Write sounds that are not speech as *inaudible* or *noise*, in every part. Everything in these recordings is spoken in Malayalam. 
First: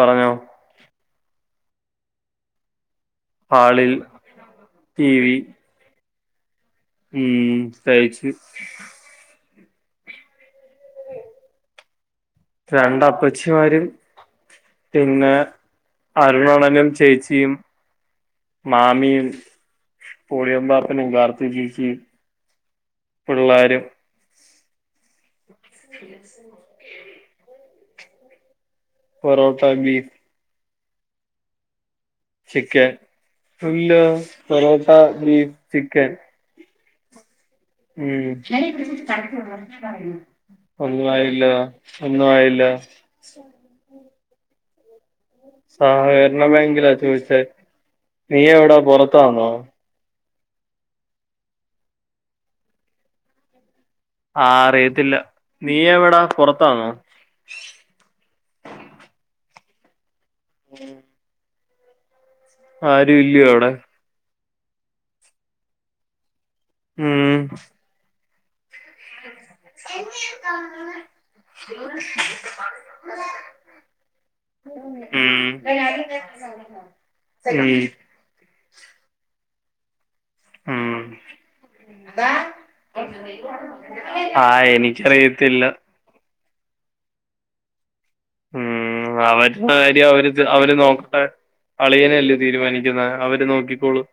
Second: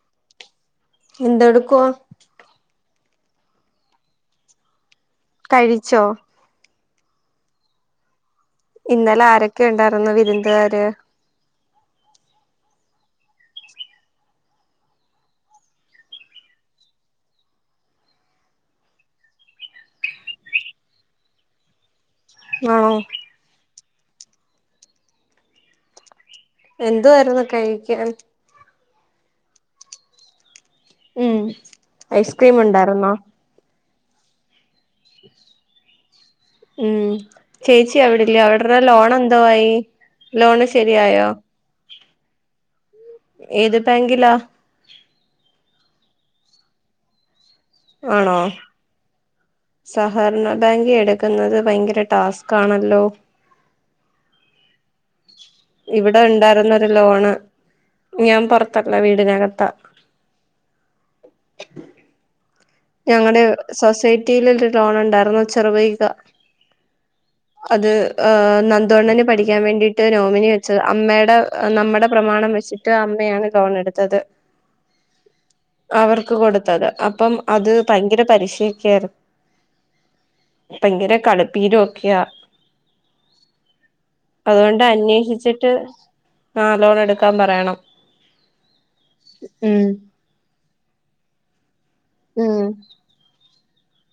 പറഞ്ഞോ എന്തെക്കുവോ ഹാളിൽ ടി വി കഴിച്ചോ ഉം കഴിച്ചു ഇന്നലെ ആരൊക്കെ ഇണ്ടായിരുന്നു വിരുന്നുക്കാര് രണ്ടപ്പച്ചിമാരും പിന്നെ അരുണാണനും ചേച്ചിയും മാമിയും പൊളിയാൻപാപ്പനും കാർത്തി ചേച്ചിയും ആഹ് പിള്ളോരും *inaudible* എന്തിനായിരുന്നു കഴിക്കാൻ പൊറോട്ട ബീഫ് ഉം ഐസക്രീം ഉണ്ടായിരുന്നോ ഇല്ലാ പൊറോട്ട, ബീഫ്, ചിക്കൻ ഉം ചേച്ചി ഉം അവിടില്ലെ അവിഡ്രെടെ ലോൺ എന്തോ ആയി ലോണ് ഒന്നും ശരിയയോ ആയില്ല ഒന്നും ആയില്ല ഏത് പാങ്കിലാ സാഹരണ ബാങ്കിലാ ചോയിച്ചെ ആണോ നീ എവിടാ പൊറത്ത് ത്താണോ? സഹകരണ ബാങ്കി എടുക്കുന്നത് ഭയങ്കര ടാസ്കാണല്ലോ. ആഹ് അറിയത്തില്ല നീ ഇവിടെ എവിടാ, ഉണ്ടായിരുന്നൊരു പൊറത്താണോ? ലോണ് ഞാൻ പൊറത്തല്ല വീടിനകത്താ. *inaudible* ആരും ഞങ്ങടെ ഇല്ലയോ അവിടെ സൊസൈ റ്റീലൊരു ലോണുണ്ടാർന്നു ചെറുപൊയ്ക. ഉം അത് ആഹ് ന ന്ദുഅണ്ണന് പഠിക്കാൻ വേണ്ടീട്ട് നോമിനി വെച്ചത് അമ്മേടെ നമ്മടെ പ്രമാണം വെച്ചിട്ട് അമ്മയാണ് ലോണെടുത് ത്തത്, ഉം അവർക്ക് കൊടുത്തത് അപ്പം അത് പ ഭയങ്കര പലിശ്ശെ ഒക്കായിരുന്നു. ഉം ഭയങ്കര കളിപ്പീര് ഒക്കെയാ. ആഹ് അതോണ്ട് എനിക്കറിയത്തില്ല അന്വേഷിച്ചിട്ട് ആ ലോൺ എടുക്കാൻ പറയണം. ഉം, അവര്ടെ ഉം കാര്യം അവര് ത് അവര് നോക്കട്ടെ. അളിയനല്ലേ ഉം തീരുമാനിക്കുന്നെ. അവര് നോക്കിക്കോളും.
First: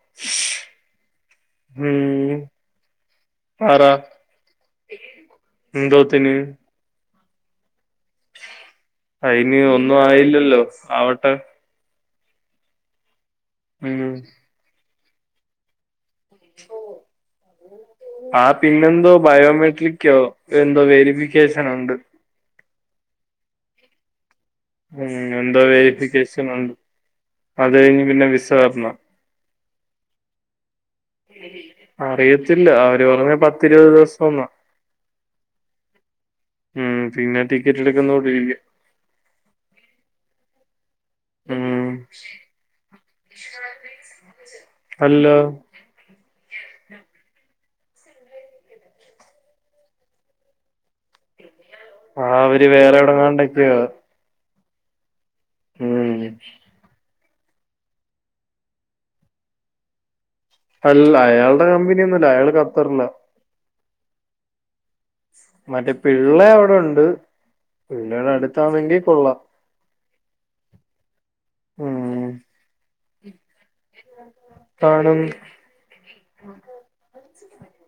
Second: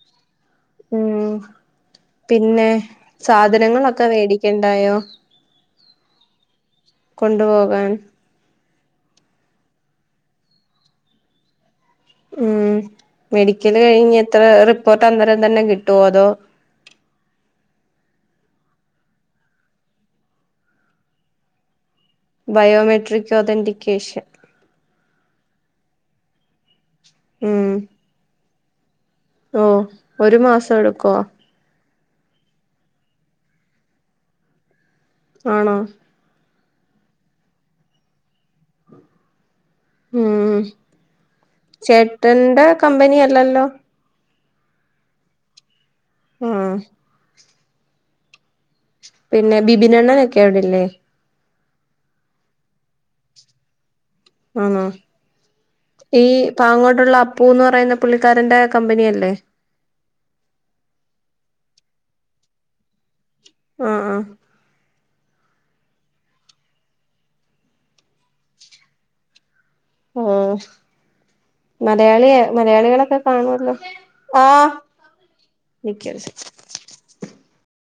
ഉം, ഉം പിന്നെ പറ സാധനങ്ങളൊക്കെ വേടിക്കണ്ടായോ. എന്തോത്തിന്? കൊണ്ടുപോകാൻ. അയിന് ഒന്നും ആയില്ലല്ലോ ആവട്ടെ. ഉം മെഡിക്കല് ഉം കഴിഞ് എത്ര റിപ്പോർട്ട് അന്നേരം തന്നെ കിട്ടുവോ അതോ. ആഹ് പിന്നെന്തോ ബയോമെട്രിക്കോ എന്തോ വെരിഫിക്കേഷനോ ഉണ്ട്. Biometric authentication. ഉം, എന്തോ വെരിഫിക്കേഷനൊണ്ട്. അത് കഴിഞ്ഞ് പിന്നെ വിസ വരണം. ഓഹ്, ഒരു മാസം എടുക്കോ? അറിയത്തില്ല, അവര് പറഞ്ഞെ പത്തിരുപത് ദിവസം ന്നാ. ആണോ. ഉം, പിന്നെ ടിക്കറ്റ് എടുക്കുന്നൂട്ടിരിക്കും. ഉം, ഉം ചേട്ടന്റെ കമ്പനി അല്ലല്ലോ? അല്ലാ. ആഹ്. പിന്നെ ബിബിനണ്ണനൊക്കെ അവിടില്ലേ. ആഹ് അവര് വേറെ എവിടെങ്ങാണ്ടൊക്കെയാ. ആന്നോ, ഉം ഈ പ്പാങ്ങോട്ടുള്ള. പൂന്ന് പറയുന്ന പുള്ളിക്കാരന്റെ കമ്പനിയല്ലേ. അല്ല അയാൾടെ കമ്പനിയൊന്നു അല്ലാ അയാള് കത്തറിലാ. ആഹ് അഹ് മറ്റേ പിള്ളേ അവിടെ ഉണ്ട്. പിള്ളേടെ അടുത്താണെങ്കി കൊള്ളാം. ആഹ്. ഉം മലയാളിയ, മലയാളികളൊക്കെ കാണുവല്ലോ ആഹ്. കാണും. *unintelligible*